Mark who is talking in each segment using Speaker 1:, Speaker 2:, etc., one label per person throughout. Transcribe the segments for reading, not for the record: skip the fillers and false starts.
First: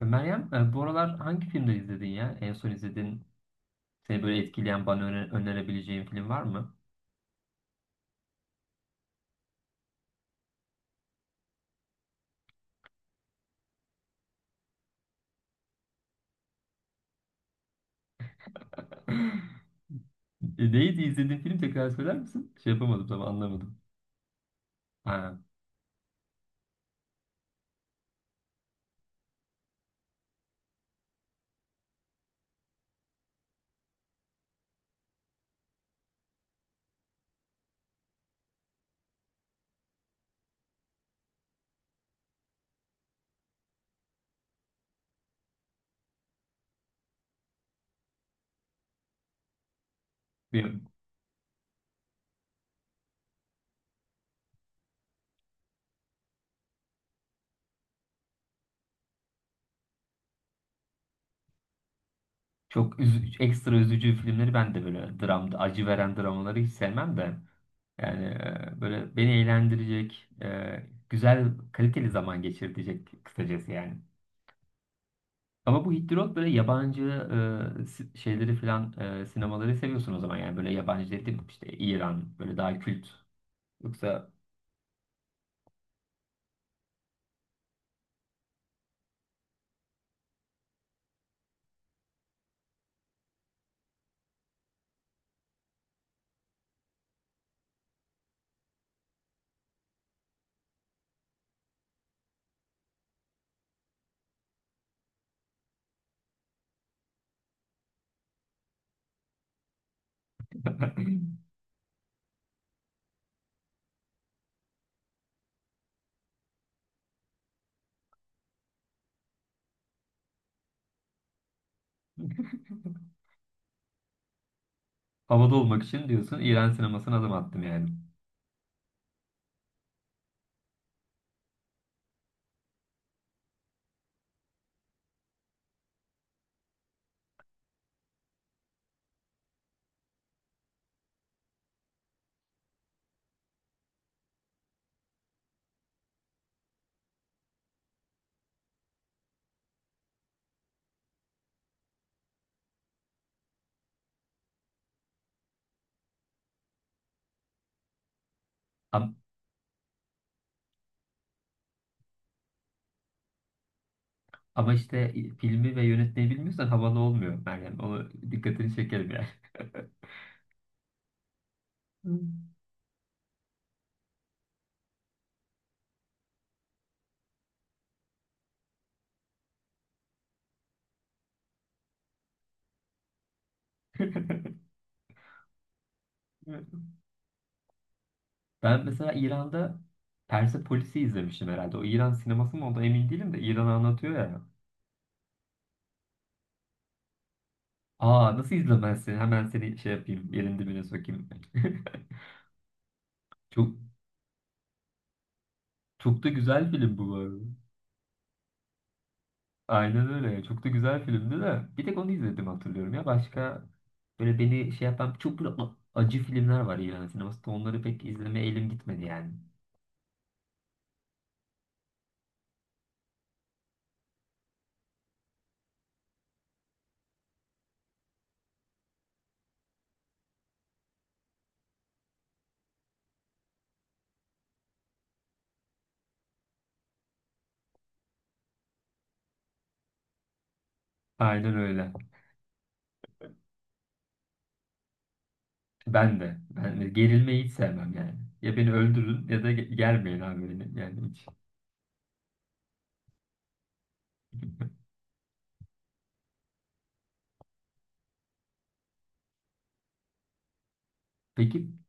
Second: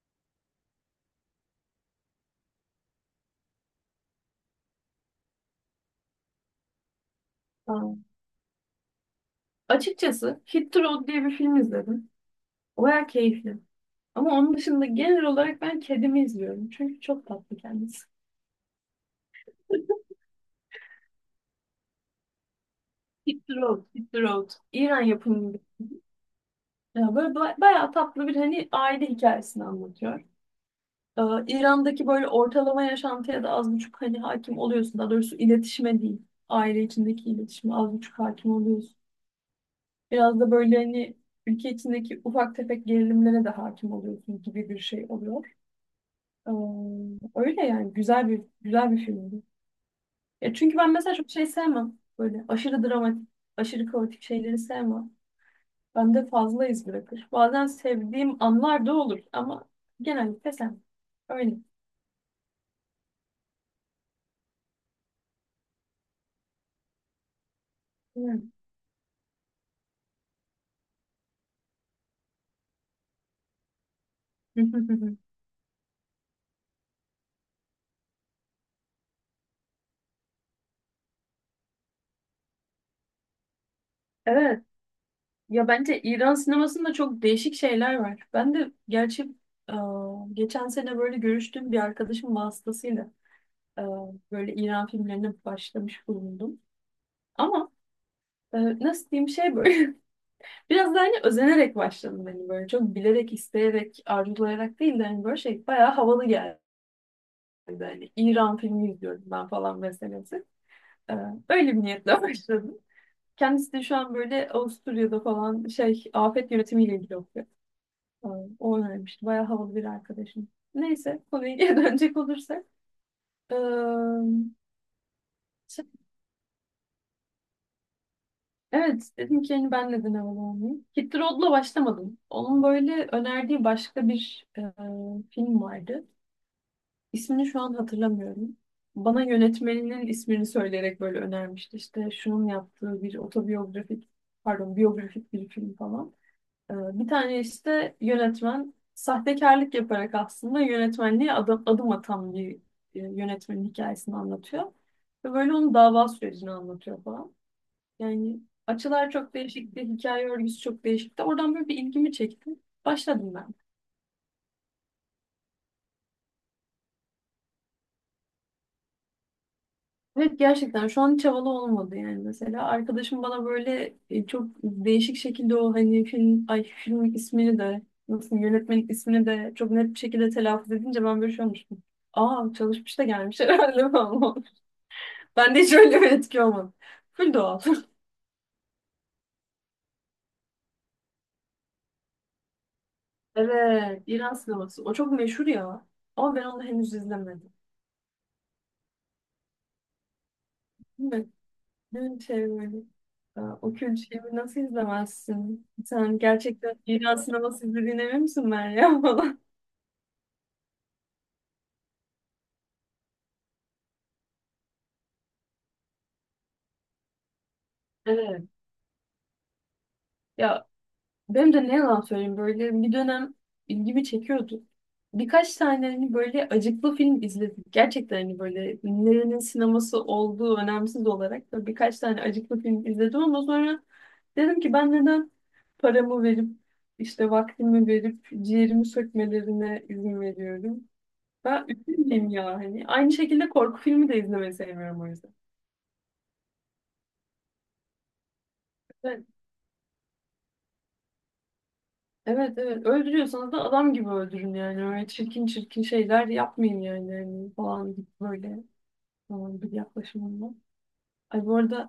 Speaker 1: Meryem, bu aralar hangi filmleri izledin ya? En son izledin seni böyle etkileyen, bana önerebileceğin film var mı?
Speaker 2: Aa. Açıkçası Hit the Road diye bir film izledim. Baya keyifli. Ama onun dışında genel olarak ben kedimi izliyorum. Çünkü çok tatlı kendisi.
Speaker 1: Neydi izlediğin film tekrar söyler misin? Şey yapamadım tam
Speaker 2: Hit the
Speaker 1: anlamadım.
Speaker 2: Road, Hit the Road. İran
Speaker 1: Ha,
Speaker 2: yapımı bir. Ya böyle bayağı tatlı bir hani aile hikayesini anlatıyor. Ee, İran'daki böyle ortalama yaşantıya da az buçuk hani hakim oluyorsun. Daha doğrusu iletişime değil. Aile içindeki iletişime az buçuk hakim oluyorsun. Biraz da böyle hani ülke içindeki ufak tefek gerilimlere de hakim oluyorsun gibi bir şey oluyor. Ee, öyle yani güzel bir filmdi. Ya çünkü
Speaker 1: bir-
Speaker 2: ben mesela çok şey sevmem. Böyle aşırı dramatik, aşırı kaotik şeyleri sevmem. Bende fazla iz bırakır. Bazen sevdiğim anlar da olur ama genellikle sevmem. Öyle.
Speaker 1: ekstra üzücü filmleri ben de böyle dramda, acı veren dramaları hiç sevmem de. Yani böyle beni eğlendirecek, güzel, kaliteli zaman geçirecek kısacası yani.
Speaker 2: Bilmiyorum.
Speaker 1: Ama bu Hit the Road böyle yabancı şeyleri falan sinemaları seviyorsun o zaman yani böyle yabancı dedim işte İran böyle daha kült, yoksa?
Speaker 2: Evet. Ya bence İran sinemasında çok değişik şeyler var. Ben de gerçi e, geçen sene böyle görüştüğüm bir arkadaşım vasıtasıyla e, böyle İran filmlerine başlamış bulundum. Ama nasıl diyeyim şey böyle. Biraz da hani özenerek başladım hani böyle çok bilerek, isteyerek, arzulayarak değil de hani böyle şey bayağı havalı geldi. Hani İran filmi izliyorum ben falan meselesi. Ee, öyle bir niyetle başladım. Kendisi de şu an böyle Avusturya'da falan şey afet yönetimiyle ilgili okuyor. Ee, o önermişti. Bayağı havalı bir arkadaşım. Neyse konuya geri dönecek olursak. Ee,
Speaker 1: Havada olmak
Speaker 2: şey-
Speaker 1: için diyorsun İran sinemasına adım attım yani.
Speaker 2: evet dedim ki hani ben neden havalı olmayayım. Hit the Road'la başlamadım. Onun böyle önerdiği başka bir film vardı. İsmini şu an hatırlamıyorum. Bana yönetmeninin ismini söyleyerek böyle önermişti. İşte şunun yaptığı bir otobiyografik, pardon biyografik bir film falan. Bir tane işte yönetmen sahtekarlık yaparak aslında yönetmenliğe adım atan bir yönetmenin hikayesini anlatıyor. Ve böyle onun dava sürecini anlatıyor falan. Yani açılar
Speaker 1: Am-
Speaker 2: çok değişikti, hikaye örgüsü çok değişikti. Oradan böyle bir ilgimi çekti. Başladım ben.
Speaker 1: Ama işte filmi ve yönetmeyi bilmiyorsan havalı olmuyor Meryem. Onu dikkatini çekerim yani.
Speaker 2: Evet gerçekten şu an hiç havalı olmadı yani mesela arkadaşım bana böyle çok değişik şekilde o hani filmin ismini de nasıl yönetmenin ismini de çok net bir şekilde telaffuz edince ben böyle şey olmuştum. Aa, çalışmış da gelmiş herhalde falan. Ben de hiç öyle bir etki olmadı. Full doğal.
Speaker 1: Ben mesela İran'da Persepolis'i izlemiştim herhalde. O İran sineması mı o da emin değilim de İran'ı
Speaker 2: Evet,
Speaker 1: anlatıyor
Speaker 2: İran
Speaker 1: ya.
Speaker 2: sineması o çok meşhur ya ama ben onu henüz izlemedim.
Speaker 1: Aa, nasıl izlemezsin? Hemen seni şey yapayım. Yerin dibine
Speaker 2: Değil
Speaker 1: sokayım.
Speaker 2: mi? Dün şey böyle. "Aa,
Speaker 1: Çok,
Speaker 2: o kült şeyi nasıl izlemezsin? Sen
Speaker 1: çok da güzel
Speaker 2: gerçekten
Speaker 1: film bu bu
Speaker 2: İran
Speaker 1: arada.
Speaker 2: sineması izlediğine emin misin Meryem?"
Speaker 1: Aynen öyle. Çok da güzel filmdi de. Bir tek onu izledim hatırlıyorum ya. Başka böyle beni şey yapan çok böyle acı filmler var İran sinemasında. Onları pek
Speaker 2: Evet.
Speaker 1: izlemeye elim gitmedi yani.
Speaker 2: Ya benim de ne yalan söyleyeyim böyle bir dönem ilgimi çekiyordu. Birkaç tane hani böyle acıklı film izledik. Gerçekten hani böyle nerenin sineması olduğu önemsiz olarak da birkaç tane acıklı film izledim ama sonra dedim ki ben neden paramı verip işte vaktimi verip ciğerimi sökmelerine izin veriyorum.
Speaker 1: Aynen
Speaker 2: Ben
Speaker 1: öyle.
Speaker 2: üzülmeyeyim ya hani. Aynı şekilde korku filmi de izlemeyi sevmiyorum o yüzden.
Speaker 1: Ben de. Ben de gerilmeyi hiç sevmem yani. Ya beni öldürün ya da germeyin abi beni. Yani hiç.
Speaker 2: Evet evet, öldürüyorsanız da adam gibi öldürün yani, öyle çirkin çirkin şeyler yapmayın yani. Hani falan gibi böyle falan bir yaklaşımında. Ay bu
Speaker 1: Peki.
Speaker 2: arada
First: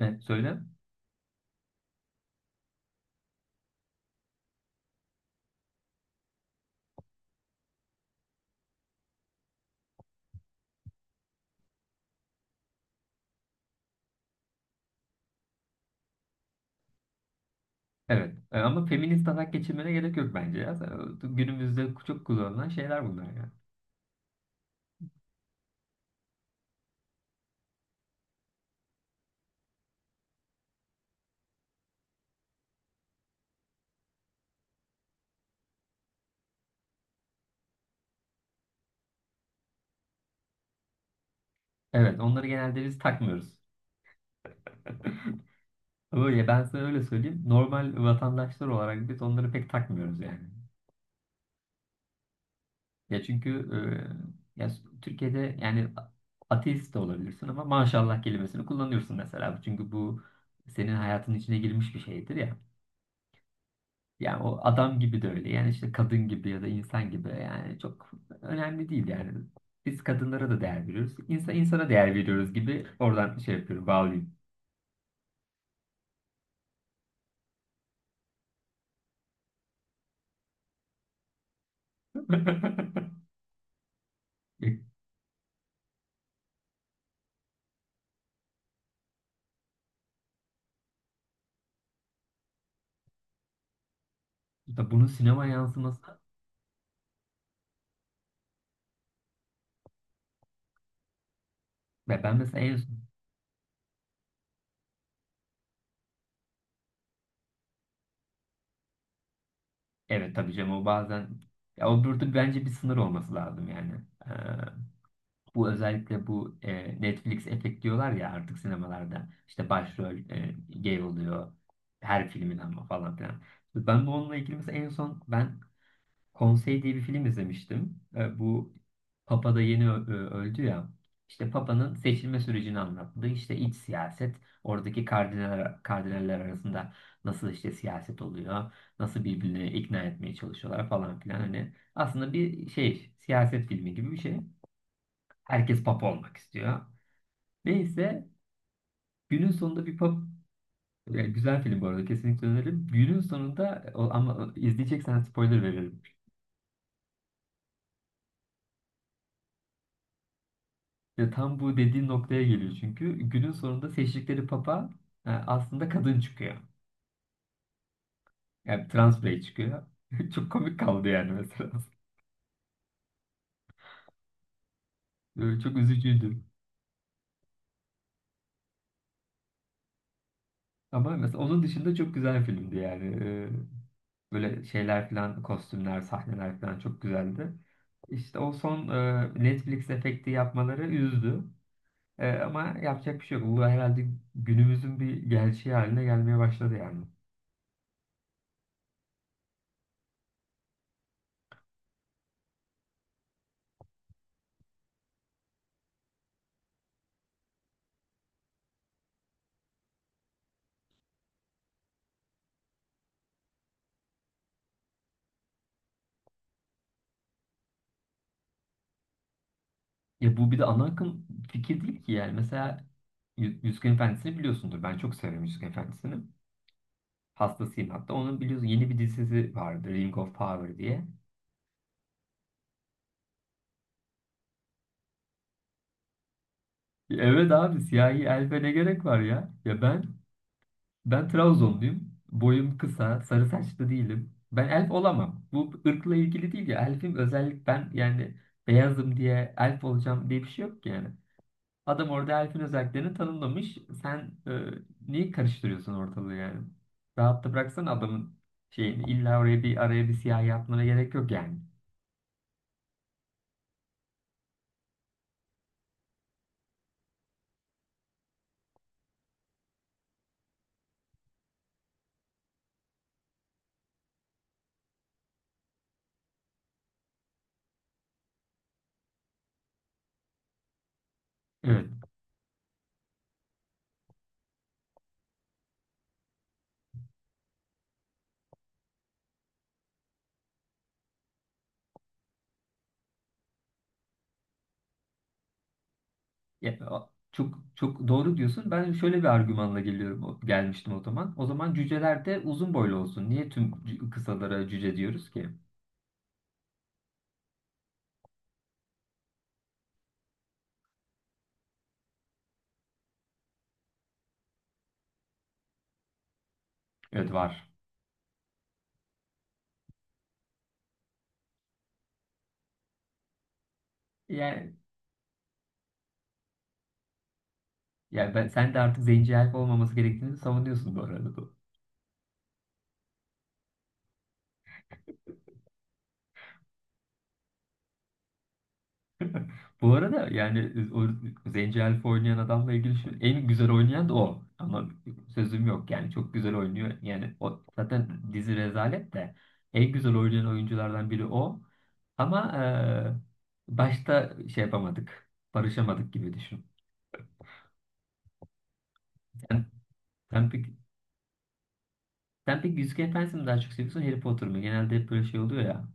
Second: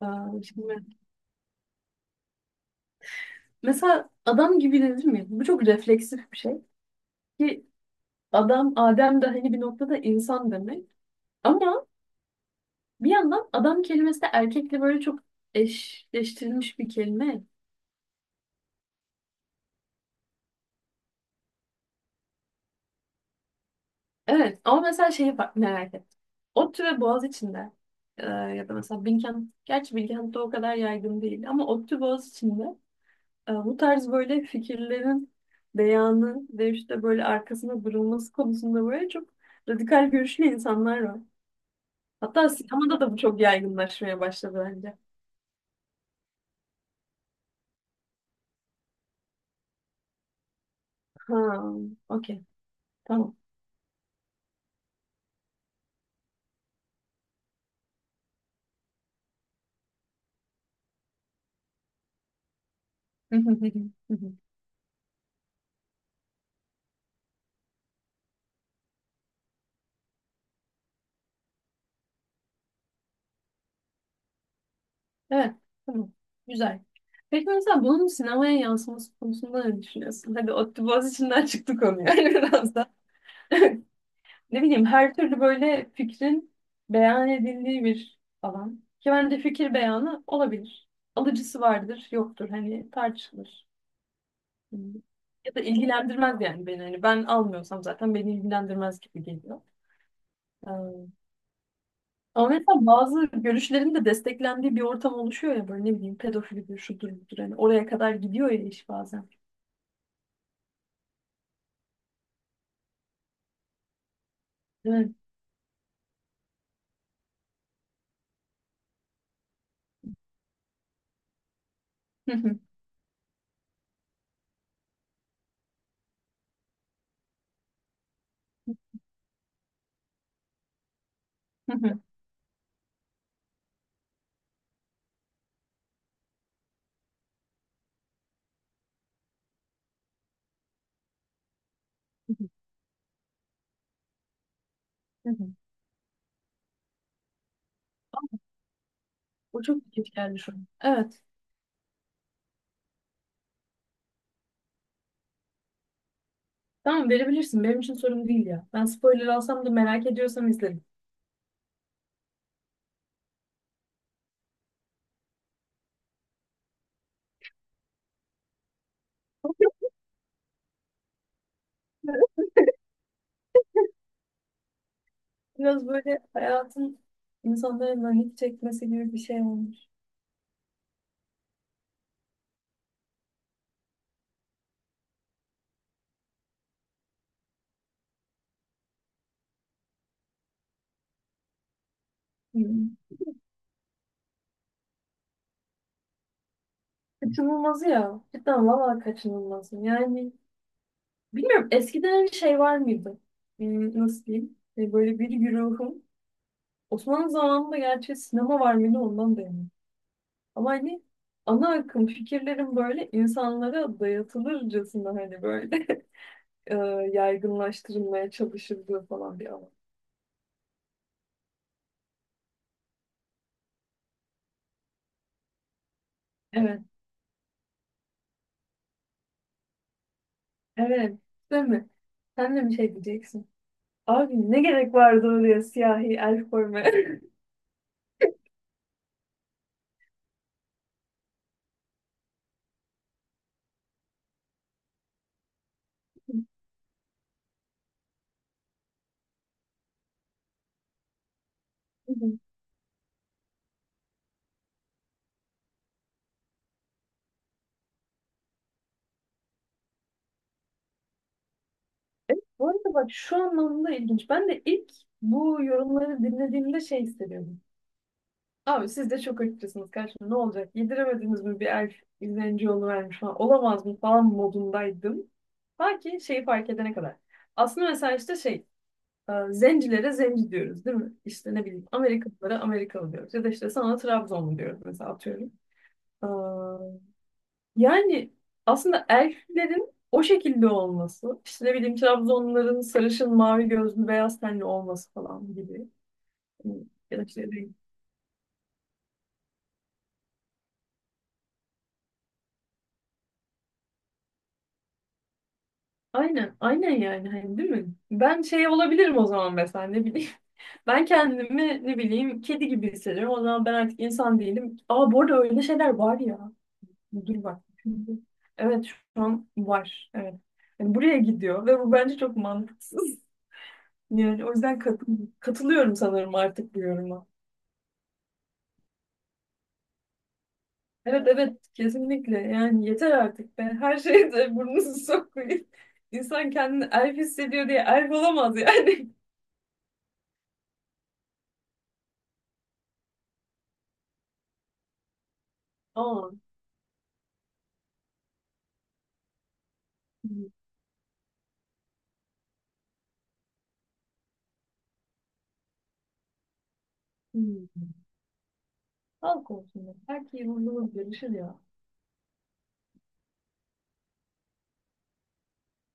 Speaker 1: Ne? Söyle.
Speaker 2: şimdi mesela adam gibi dedim ya, bu çok refleksif bir şey ki adam Adem de hani bir noktada insan demek ama bir yandan adam kelimesi de erkekle böyle çok eşleştirilmiş bir kelime.
Speaker 1: Evet. Ama feminist atak geçirmene gerek yok bence ya. Günümüzde çok kullanılan şeyler bunlar yani.
Speaker 2: Evet ama mesela merak ettim. ODTÜ ve Boğaziçi'nde ya da mesela Bilkent, gerçi Bilkent'te o kadar yaygın değil ama ODTÜ Boğaziçi'nde bu tarz böyle fikirlerin beyanı ve işte böyle arkasında durulması konusunda böyle çok radikal görüşlü insanlar var.
Speaker 1: Evet, onları
Speaker 2: Hatta
Speaker 1: genelde biz
Speaker 2: sinemada da bu çok
Speaker 1: takmıyoruz.
Speaker 2: yaygınlaşmaya başladı bence.
Speaker 1: Öyle ben sana öyle söyleyeyim. Normal vatandaşlar olarak biz onları pek takmıyoruz yani.
Speaker 2: Ha, okey,
Speaker 1: Ya
Speaker 2: tamam.
Speaker 1: çünkü Türkiye'de yani ateist de olabilirsin ama maşallah kelimesini kullanıyorsun mesela. Çünkü bu senin hayatın içine girmiş bir şeydir ya. Yani o adam gibi de öyle. Yani işte kadın gibi ya da insan gibi. Yani çok önemli değil yani. Biz kadınlara da değer veriyoruz. İnsan insana değer veriyoruz gibi oradan şey yapıyorum, bağlayayım.
Speaker 2: Evet, tamam. Güzel. Peki mesela bunun sinemaya yansıması konusunda ne düşünüyorsun? Hadi ODTÜ Boğaziçi'nden çıktı konu yani biraz da. Ne
Speaker 1: E,
Speaker 2: bileyim, her türlü böyle fikrin beyan edildiği bir alan. Ki bence fikir beyanı olabilir. Alıcısı vardır, yoktur. Hani tartışılır.
Speaker 1: da
Speaker 2: Hmm.
Speaker 1: bunun sinema
Speaker 2: Ya da
Speaker 1: yansıması
Speaker 2: ilgilendirmez yani beni. Hani ben almıyorsam zaten beni ilgilendirmez gibi geliyor.
Speaker 1: ve ben
Speaker 2: Ama
Speaker 1: mesela
Speaker 2: mesela bazı görüşlerin de desteklendiği bir ortam oluşuyor ya, böyle ne bileyim pedofilidir, şudur budur. Hani oraya kadar gidiyor ya iş bazen.
Speaker 1: evet tabii canım o bazen ya o burada bence bir sınır olması lazım yani. Ee,
Speaker 2: Değil.
Speaker 1: bu özellikle bu Netflix efekt diyorlar ya artık sinemalarda işte başrol gay oluyor her
Speaker 2: Hı
Speaker 1: filmin
Speaker 2: hı,
Speaker 1: ama falan filan. Ben bununla ilgili mesela en son ben Konsey diye bir film izlemiştim. Bu Papa da yeni öldü ya. İşte
Speaker 2: hı
Speaker 1: Papa'nın
Speaker 2: hı,
Speaker 1: seçilme sürecini anlattı. İşte iç siyaset, oradaki kardinaller, kardinaller arasında nasıl işte siyaset oluyor, nasıl birbirini ikna etmeye çalışıyorlar falan filan. Hani aslında
Speaker 2: hı hı,
Speaker 1: bir şey, siyaset filmi gibi bir şey.
Speaker 2: hı hı.
Speaker 1: Herkes Papa olmak istiyor. Neyse, günün
Speaker 2: O çok
Speaker 1: sonunda bir
Speaker 2: kötü
Speaker 1: Papa,
Speaker 2: geldi şu an. Evet.
Speaker 1: güzel film bu arada kesinlikle öneririm. Günün sonunda ama izleyeceksen spoiler veririm.
Speaker 2: Tamam, verebilirsin. Benim için sorun değil ya. Ben spoiler alsam da merak ediyorsam izlerim.
Speaker 1: Ya tam bu dediğin noktaya geliyor çünkü günün sonunda seçtikleri papa aslında kadın çıkıyor. Yani trans birey çıkıyor. Çok komik kaldı yani mesela. Çok
Speaker 2: Biraz böyle
Speaker 1: üzücüydü.
Speaker 2: hayatın, insanların lanet çekmesi gibi bir şey olmuş.
Speaker 1: Ama mesela onun dışında çok güzel filmdi yani. Böyle şeyler falan, kostümler, sahneler falan çok güzeldi. İşte o son Netflix efekti yapmaları üzdü. E,
Speaker 2: Hı.
Speaker 1: ama yapacak bir şey yok. Bu herhalde günümüzün bir gerçeği haline gelmeye başladı yani.
Speaker 2: Kaçınılmazı ya. Cidden valla kaçınılmazı. Yani bilmiyorum, eskiden şey var mıydı? Hmm, nasıl diyeyim? Böyle bir güruhun Osmanlı zamanında gerçi sinema var mıydı ondan da emin. Ama hani ana akım fikirlerin böyle insanlara dayatılırcasına hani böyle e, yaygınlaştırılmaya çalışıldığı falan bir alan.
Speaker 1: Ya bu bir de ana akım fikir değil ki yani. Mesela Yüzüklerin Efendisi'ni biliyorsundur. Ben çok severim Yüzüklerin Efendisi'ni.
Speaker 2: Evet,
Speaker 1: Hastasıyım hatta. Onun biliyorsun yeni bir dizisi vardı. Ring of Power diye.
Speaker 2: evet. Değil mi? Sen de bir şey diyeceksin. Abi ne gerek vardı oraya siyahi el koymaya?
Speaker 1: Evet abi siyahi elfe ne gerek var ya? Ya ben Trabzonluyum. Boyum kısa, sarı saçlı değilim. Ben elf olamam. Bu ırkla ilgili değil ya. Elfim özellik ben yani beyazım diye elf olacağım diye bir şey yok ki yani. Adam orada elfin özelliklerini tanımlamış. Sen niye karıştırıyorsun ortalığı yani? Rahatta bıraksana adamın şeyini. İlla oraya bir araya bir siyah yapmana gerek yok yani.
Speaker 2: Bu arada bak şu anlamda ilginç. Ben de ilk bu yorumları dinlediğimde şey hissediyordum. Abi siz de çok açıkçasınız karşım. Ne olacak? Yediremediniz mi bir elf izleyici yolu vermiş falan. Olamaz mı falan modundaydım. Ta ki şeyi fark edene kadar. Aslında mesela işte şey zencilere zenci diyoruz değil mi? İşte ne bileyim
Speaker 1: Evet.
Speaker 2: Amerikalılara Amerikalı diyoruz. Ya da işte sana Trabzonlu diyoruz mesela atıyorum. Ee, Yani aslında elflerin o şekilde olması, işte ne bileyim Trabzonluların sarışın, mavi gözlü, beyaz tenli olması falan gibi.
Speaker 1: Ya,
Speaker 2: Ya da işte
Speaker 1: çok çok doğru diyorsun. Ben şöyle bir argümanla geliyorum gelmiştim o zaman. O zaman cüceler de uzun boylu olsun. Niye tüm kısalara cüce diyoruz ki?
Speaker 2: aynen, aynen yani hani değil mi? Ben şey olabilirim o zaman mesela ne bileyim. Ben kendimi ne bileyim kedi gibi hissediyorum. O zaman ben artık insan değilim. Aa bu arada öyle şeyler var ya.
Speaker 1: Evet
Speaker 2: Dur bak.
Speaker 1: var.
Speaker 2: Evet şu an var. Evet. Yani buraya gidiyor ve bu bence çok mantıksız. Yani o
Speaker 1: Yani,
Speaker 2: yüzden katılıyorum sanırım artık bu yoruma.
Speaker 1: yani, ben, sen de artık zenci elf olmaması gerektiğini savunuyorsun bu
Speaker 2: Evet
Speaker 1: arada.
Speaker 2: evet, kesinlikle. Yani yeter artık be. Her şeye de burnunuzu sokmayın. İnsan kendini elf hissediyor diye elf olamaz yani.
Speaker 1: Bu arada yani o Zenci Elf'i oynayan adamla ilgili şu, en güzel oynayan da o. Ama sözüm yok yani
Speaker 2: Aa.
Speaker 1: çok güzel oynuyor. Yani o zaten dizi rezalet de en güzel oynayan oyunculardan biri o. Ama başta şey yapamadık. Barışamadık gibi düşün.
Speaker 2: Hmm. Halk
Speaker 1: Sen,
Speaker 2: olsun. Belki
Speaker 1: sen pek,
Speaker 2: yıldızımız görüşür ya.
Speaker 1: sen pek Yüzüklerin Efendisi'ni mi daha çok seviyorsun, Harry Potter mı? Genelde hep böyle şey oluyor ya.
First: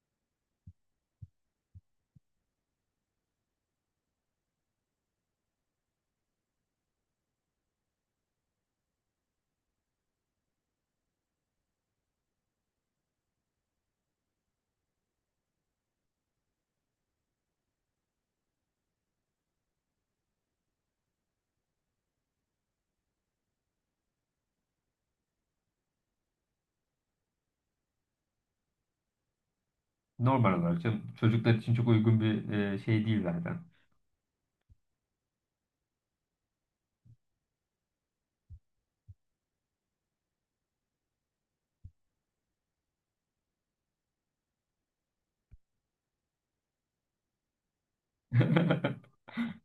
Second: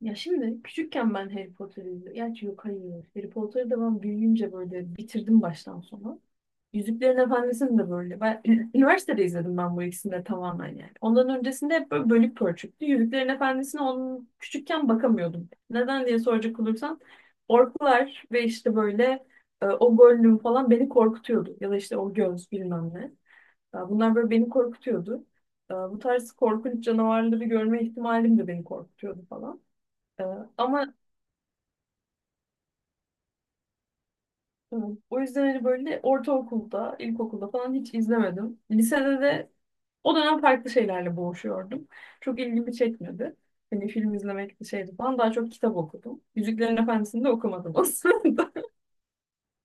Speaker 2: Ya şimdi küçükken ben Harry Potter'ı izliyordum. Gerçi yok, hayır. Harry Potter'ı da ben büyüyünce böyle bitirdim baştan sona. Yüzüklerin Efendisi'ni de böyle. Ben üniversitede izledim ben bu ikisini de tamamen yani. Ondan öncesinde hep böyle bölük pörçüktü. Yüzüklerin Efendisi'ne onun küçükken bakamıyordum. Neden diye soracak olursan orklar ve işte böyle o Gollum falan beni korkutuyordu. Ya da işte o göz bilmem ne. Ya bunlar böyle beni korkutuyordu. Bu tarz korkunç canavarları görme ihtimalim de beni korkutuyordu falan. Ee,
Speaker 1: Normal olarak
Speaker 2: Ama
Speaker 1: canım, çocuklar için çok uygun bir şey değil zaten.
Speaker 2: e, o yüzden hani böyle ortaokulda, ilkokulda falan hiç izlemedim. Lisede de o dönem farklı şeylerle boğuşuyordum. Çok ilgimi çekmedi. Hani film izlemek şeydi falan. Daha çok kitap okudum. Yüzüklerin Efendisi'ni de okumadım aslında.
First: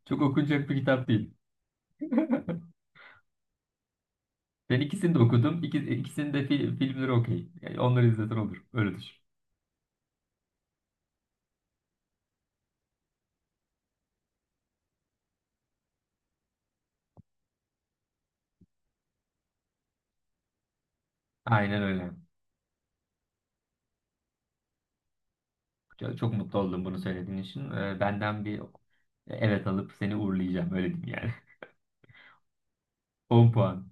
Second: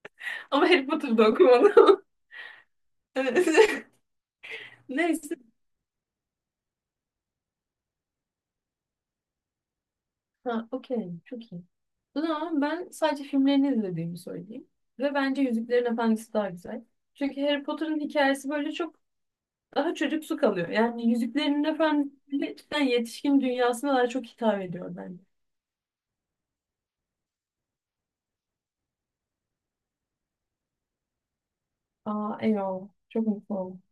Speaker 1: Çok
Speaker 2: Ama
Speaker 1: okunacak bir
Speaker 2: Harry
Speaker 1: kitap
Speaker 2: Potter'da
Speaker 1: değil.
Speaker 2: okumadım. Evet.
Speaker 1: Ben ikisini de
Speaker 2: Neyse.
Speaker 1: okudum. İki, ikisini de filmleri okey. Yani onları izleten olur. Öyle düşün.
Speaker 2: Ha, okey. Çok iyi. Ama ben sadece filmlerini izlediğimi söyleyeyim. Ve bence Yüzüklerin Efendisi daha güzel. Çünkü Harry Potter'ın hikayesi böyle çok daha çocuksu kalıyor. Yani Yüzüklerin
Speaker 1: Aynen öyle.
Speaker 2: Efendisi cidden yetişkin dünyasına daha çok hitap ediyor bence.
Speaker 1: Çok, çok mutlu oldum bunu söylediğin için. Benden bir evet alıp seni uğurlayacağım. Öyle diyeyim yani.
Speaker 2: Aa eyvallah. Çok
Speaker 1: 10
Speaker 2: mutlu oldum.
Speaker 1: puan.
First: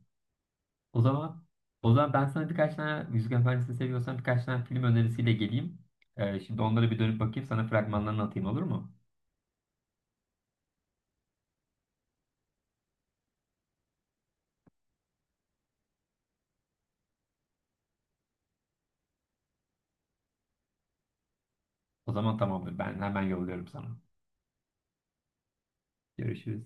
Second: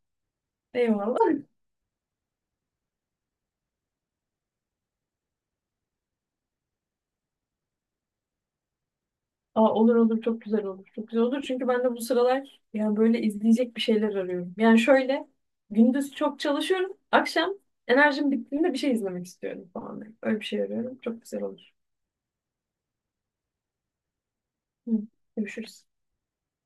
Speaker 1: O
Speaker 2: Eyvallah.
Speaker 1: zaman o zaman ben sana birkaç tane Yüzük Efendisi seviyorsan birkaç tane film önerisiyle geleyim. Şimdi onlara bir dönüp bakayım. Sana fragmanlarını atayım, olur mu?
Speaker 2: Aa, olur olur, çok güzel olur. Çok güzel olur. Çünkü ben de bu sıralar yani böyle izleyecek bir şeyler arıyorum. Yani şöyle gündüz çok çalışıyorum. Akşam enerjim bittiğinde bir şey izlemek istiyorum falan. Öyle bir şey arıyorum. Çok güzel olur.
Speaker 1: O zaman tamamdır. Ben hemen yolluyorum sana.
Speaker 2: Hı. Görüşürüz.
Speaker 1: Görüşürüz.